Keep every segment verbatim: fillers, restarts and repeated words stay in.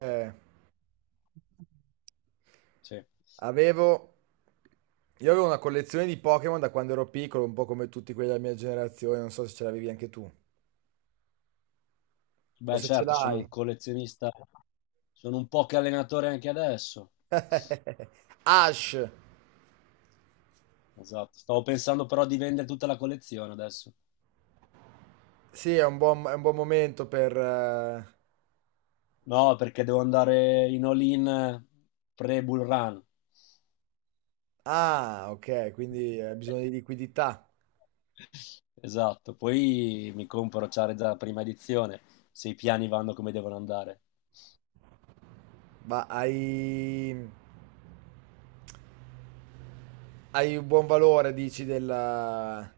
Eh, Sì. avevo... Io avevo una collezione di Pokémon da quando ero piccolo, un po' come tutti quelli della mia generazione, non so se ce l'avevi anche tu, o Beh, se ce certo, sono l'hai. un collezionista, sono un poche allenatore anche adesso. Ash, Esatto. Stavo pensando però di vendere tutta la collezione adesso. sì, è un buon, è un buon momento per... eh, No, perché devo andare in all-in pre-Bull Run. Ah, ok, quindi hai bisogno di liquidità, Esatto. Poi mi compro Charizard prima edizione, se i piani vanno come devono andare. ma hai... hai un buon valore, dici, della.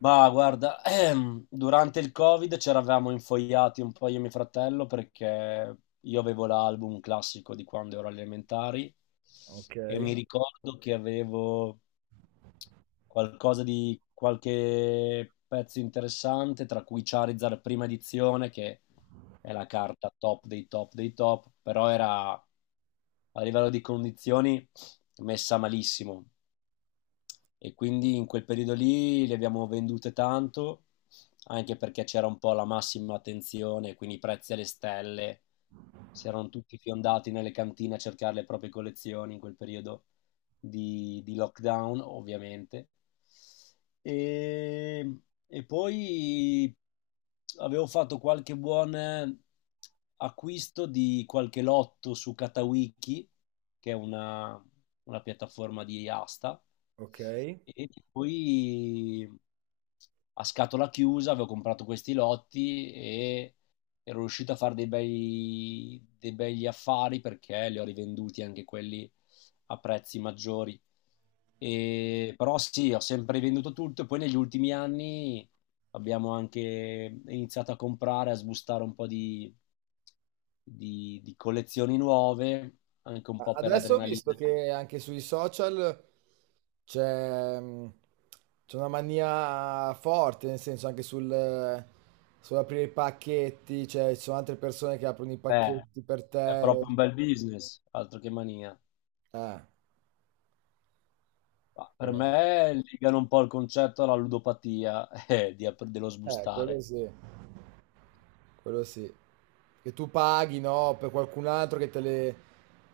Ma guarda, ehm, durante il Covid ci eravamo infoiati un po' io e mio fratello perché io avevo l'album classico di quando ero alle elementari Ok, e mi ricordo che avevo qualcosa di qualche pezzo interessante, tra cui Charizard prima edizione, che è la carta top dei top dei top, però era a livello di condizioni messa malissimo. E quindi in quel periodo lì le abbiamo vendute tanto, anche perché c'era un po' la massima attenzione, quindi i prezzi alle stelle, si erano tutti fiondati nelle cantine a cercare le proprie collezioni in quel periodo di, di lockdown, ovviamente. E, e poi avevo fatto qualche buon acquisto di qualche lotto su Katawiki che è una, una piattaforma di asta, ok. e poi a scatola chiusa avevo comprato questi lotti e ero riuscito a fare dei bei, dei begli affari perché li ho rivenduti anche quelli a prezzi maggiori. E- però sì, ho sempre venduto tutto e poi negli ultimi anni abbiamo anche iniziato a comprare, a sbustare un po' di, di- di collezioni nuove anche un po' per Adesso ho visto l'adrenalina. che anche sui social c'è mh, c'è una mania forte, nel senso anche sul, eh, sull'aprire i pacchetti, cioè ci sono altre persone che aprono i Eh, pacchetti per è te. proprio un bel business, altro che mania. Eh, Ma per eh, me legano un po' il concetto alla ludopatia eh, di- dello eh, quello sbustare. sì. Quello sì. Che tu paghi, no, per qualcun altro che te le,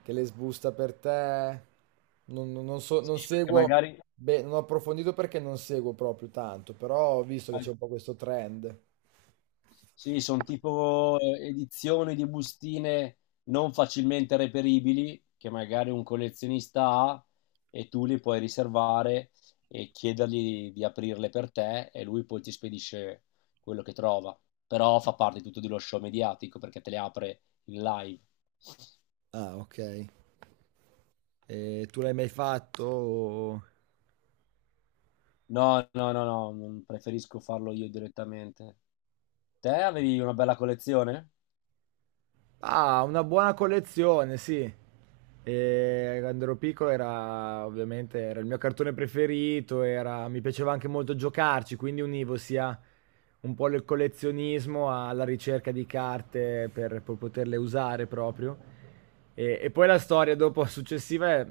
che le sbusta per te. Non, non- non so, Sì, non perché seguo, magari. beh, non ho approfondito perché non seguo proprio tanto, però ho visto che c'è un po' questo trend. Sì, sono tipo eh, edizioni di bustine non facilmente reperibili, che magari un collezionista ha e tu li puoi riservare e chiedergli di aprirle per te e lui poi ti spedisce quello che trova. Però fa parte tutto dello show mediatico perché te le apre in live. Ah, ok. E tu l'hai mai fatto? o- No, no, no, no, non preferisco farlo io direttamente. Te avevi una bella collezione? Ah, una buona collezione, sì. E quando ero piccolo era ovviamente era il mio cartone preferito, era- mi piaceva anche molto giocarci, quindi univo sia un po' il collezionismo alla ricerca di carte per, per poterle usare proprio. E, e poi la storia dopo successiva è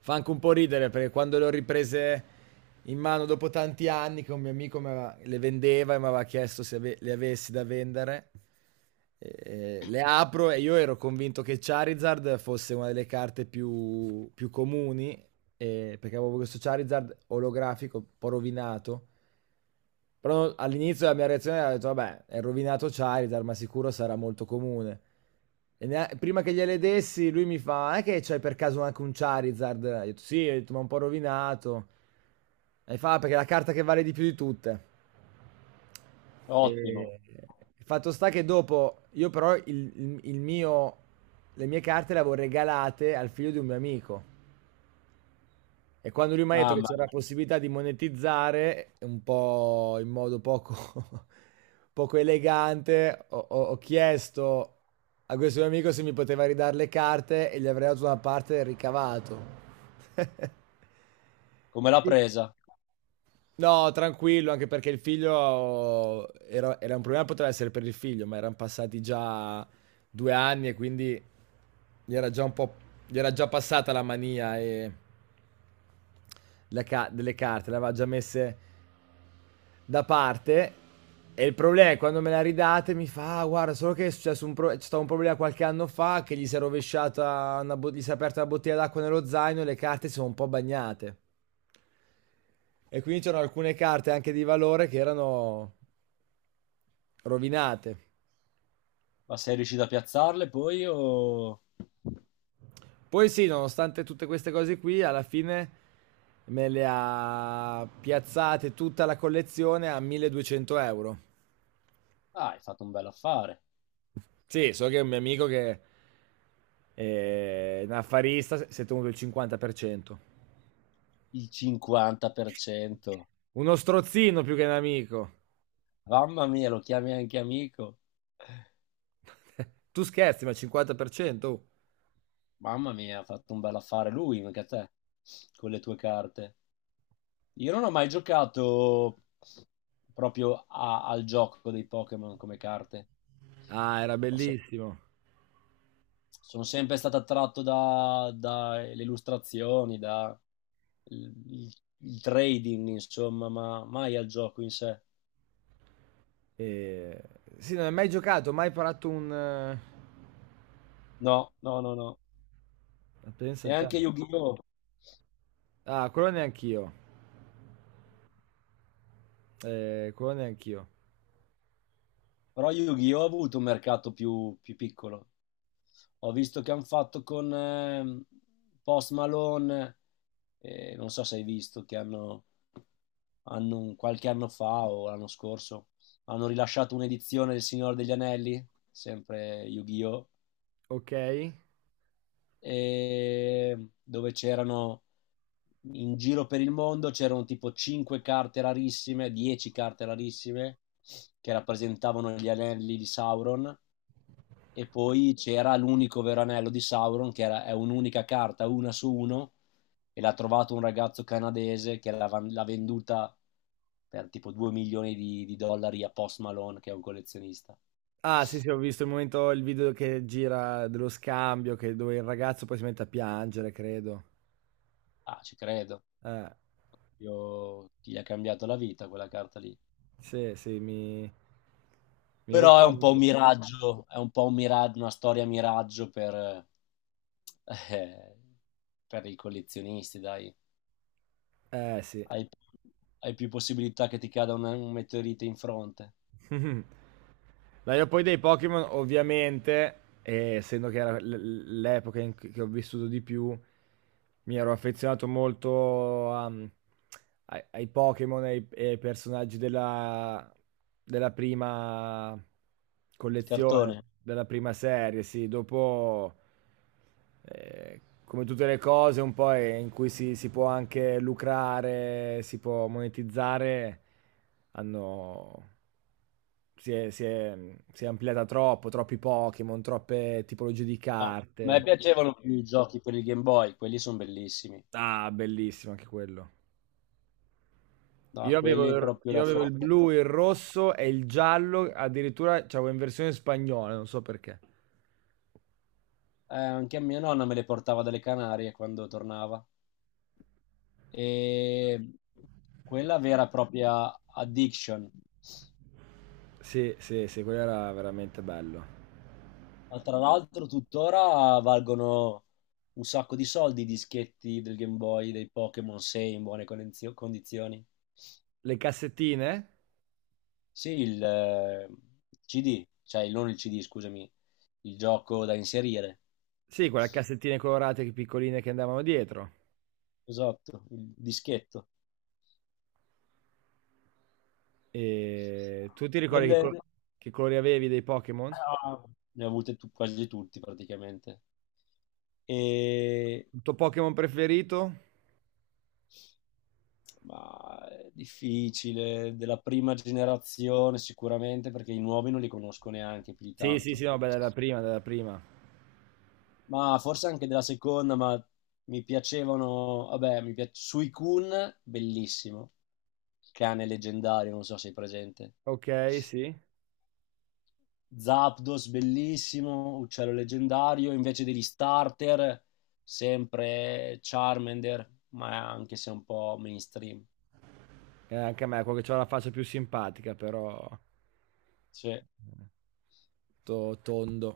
fa anche un po' ridere perché quando le ho riprese in mano dopo tanti anni che un mio amico mi aveva- le vendeva e mi aveva chiesto se ave- le avessi da vendere, eh, le apro e io ero convinto che Charizard fosse una delle carte più, più comuni, eh, perché avevo questo Charizard olografico un po' rovinato, però all'inizio la mia reazione era, ho detto, vabbè, è rovinato Charizard, ma sicuro sarà molto comune. E nea- prima che gliele dessi, lui mi fa, è che c'hai per caso anche un Charizard? Io ho detto, sì, ho detto, ma un po' rovinato. E fa, "Ah, perché è la carta che vale di più di tutte." Ottimo. E il fatto sta che dopo, io però il, il- il mio, le mie carte le avevo regalate al figlio di un mio amico. E quando lui mi ha detto che Mamma c'era la mia, possibilità di monetizzare, un po' in modo poco, poco elegante, ho, ho- ho chiesto a questo mio amico se mi poteva ridare le carte e gli avrei dato una parte del ricavato. come l'ha Quindi- presa? No, tranquillo, anche perché il figlio era, era un problema, poteva essere per il figlio, ma erano passati già due anni e quindi gli era già un po', gli era già passata la mania e la ca- delle carte, le aveva già messe da parte. E il problema è quando me la ridate mi fa, "Ah, guarda, solo che è successo un, pro- c'è stato un problema qualche anno fa che gli si è rovesciata, una bo- gli si è aperta una bottiglia d'acqua nello zaino e le carte si sono un po' bagnate. E quindi c'erano alcune carte anche di valore che erano rovinate." Ma sei riuscito a piazzarle poi o. Poi sì, nonostante tutte queste cose qui, alla fine me le ha piazzate tutta la collezione a milleduecento euro. Ah, hai fatto un bel affare. Sì, so che un mio amico che è un affarista si è tenuto il cinquanta per cento. Il cinquanta per cento. Uno strozzino più che un amico. Mamma mia, lo chiami anche amico. Tu scherzi, ma il cinquanta per cento? Oh. Mamma mia, ha fatto un bel affare lui, mica te, con le tue carte. Io non ho mai giocato proprio a- al gioco dei Pokémon come carte. Ah, era Ho se- bellissimo. Sono sempre stato attratto da- dalle illustrazioni, da il, il- il trading, insomma, ma mai al gioco in sé. E... Sì, non hai mai giocato, mai parato un... eh, No, no, no, no. Pensa E a te. anche Yu-Gi-Oh! Ah, quello neanch'io. Eh, quello neanch'io. Però Yu-Gi-Oh! Ha avuto un mercato più, più piccolo. Ho visto che hanno fatto con ehm, Post Malone, eh, non so se hai visto, che hanno, hanno un- qualche anno fa o l'anno scorso, hanno rilasciato un'edizione del Signore degli Anelli, sempre Yu-Gi-Oh! Ok. E dove c'erano in giro per il mondo c'erano tipo cinque carte rarissime, dieci carte rarissime che rappresentavano gli anelli di Sauron e poi c'era l'unico vero anello di Sauron che era, è un'unica carta, una su uno e l'ha trovato un ragazzo canadese che l'ha, l'ha venduta per tipo due milioni di, di dollari a Post Malone che è un collezionista. Ah, sì, sì, ho visto il momento, il video che gira dello scambio, che dove il ragazzo poi si mette a piangere, credo. Ah, ci credo. Eh. Io, gli ha cambiato la vita quella carta lì. Sì, sì, mi, mi Però è un po' un ricordo. miraggio, è un po' un mira- una storia miraggio per, eh, per i collezionisti, dai. Eh sì. Hai, hai più possibilità che ti cada un, un meteorite in fronte. Dai, poi dei Pokémon, ovviamente, eh, essendo che era l- l'epoca in cui che ho vissuto di più, mi ero affezionato molto a- mm, ai, ai Pokémon e ai, e ai personaggi della, della prima collezione, Cartone. della prima serie, sì. Dopo, eh, come tutte le cose, un po' è- in cui si, si può anche lucrare, si può monetizzare, hanno si è, si è- si è ampliata troppo, troppi Pokémon, troppe tipologie di No. A me carte. piacevano più i giochi per il Game Boy, quelli sono bellissimi. Ah, bellissimo anche quello. No, Io avevo quelli il, proprio io la avevo il forza. blu, il rosso e il giallo, addirittura c'avevo in versione spagnola, non so perché. Eh, anche a mia nonna me le portava dalle Canarie quando tornava. E quella vera e propria addiction. Sì, sì, sì, quello era veramente bello. Ma tra l'altro tuttora valgono un sacco di soldi i dischetti del Game Boy, dei Pokémon sei in buone conenzio- condizioni. Le cassettine? Sì, il eh, C D, cioè non il C D, scusami, il gioco da inserire. Sì, quelle cassettine colorate che- piccoline che andavano dietro. Esatto, il dischetto. E tu ti ricordi che, Nelle- col- ne che colori avevi dei Pokémon? ah, ne ho avute tu- quasi tutti praticamente. E Il tuo Pokémon preferito? Ma è difficile, della prima generazione sicuramente, perché i nuovi non li conosco neanche più di Sì, sì, tanto. sì, no, beh, della prima, della prima. Ma forse anche della seconda, ma mi piacevano, vabbè, mi piace Suicune, bellissimo, cane leggendario, non so se è presente. Ok, sì. Zapdos, bellissimo, uccello leggendario, invece degli starter, sempre Charmander, ma anche se un po' mainstream. Eh, anche a me, quello che ha la faccia più simpatica, però Sì. eh, to- tondo.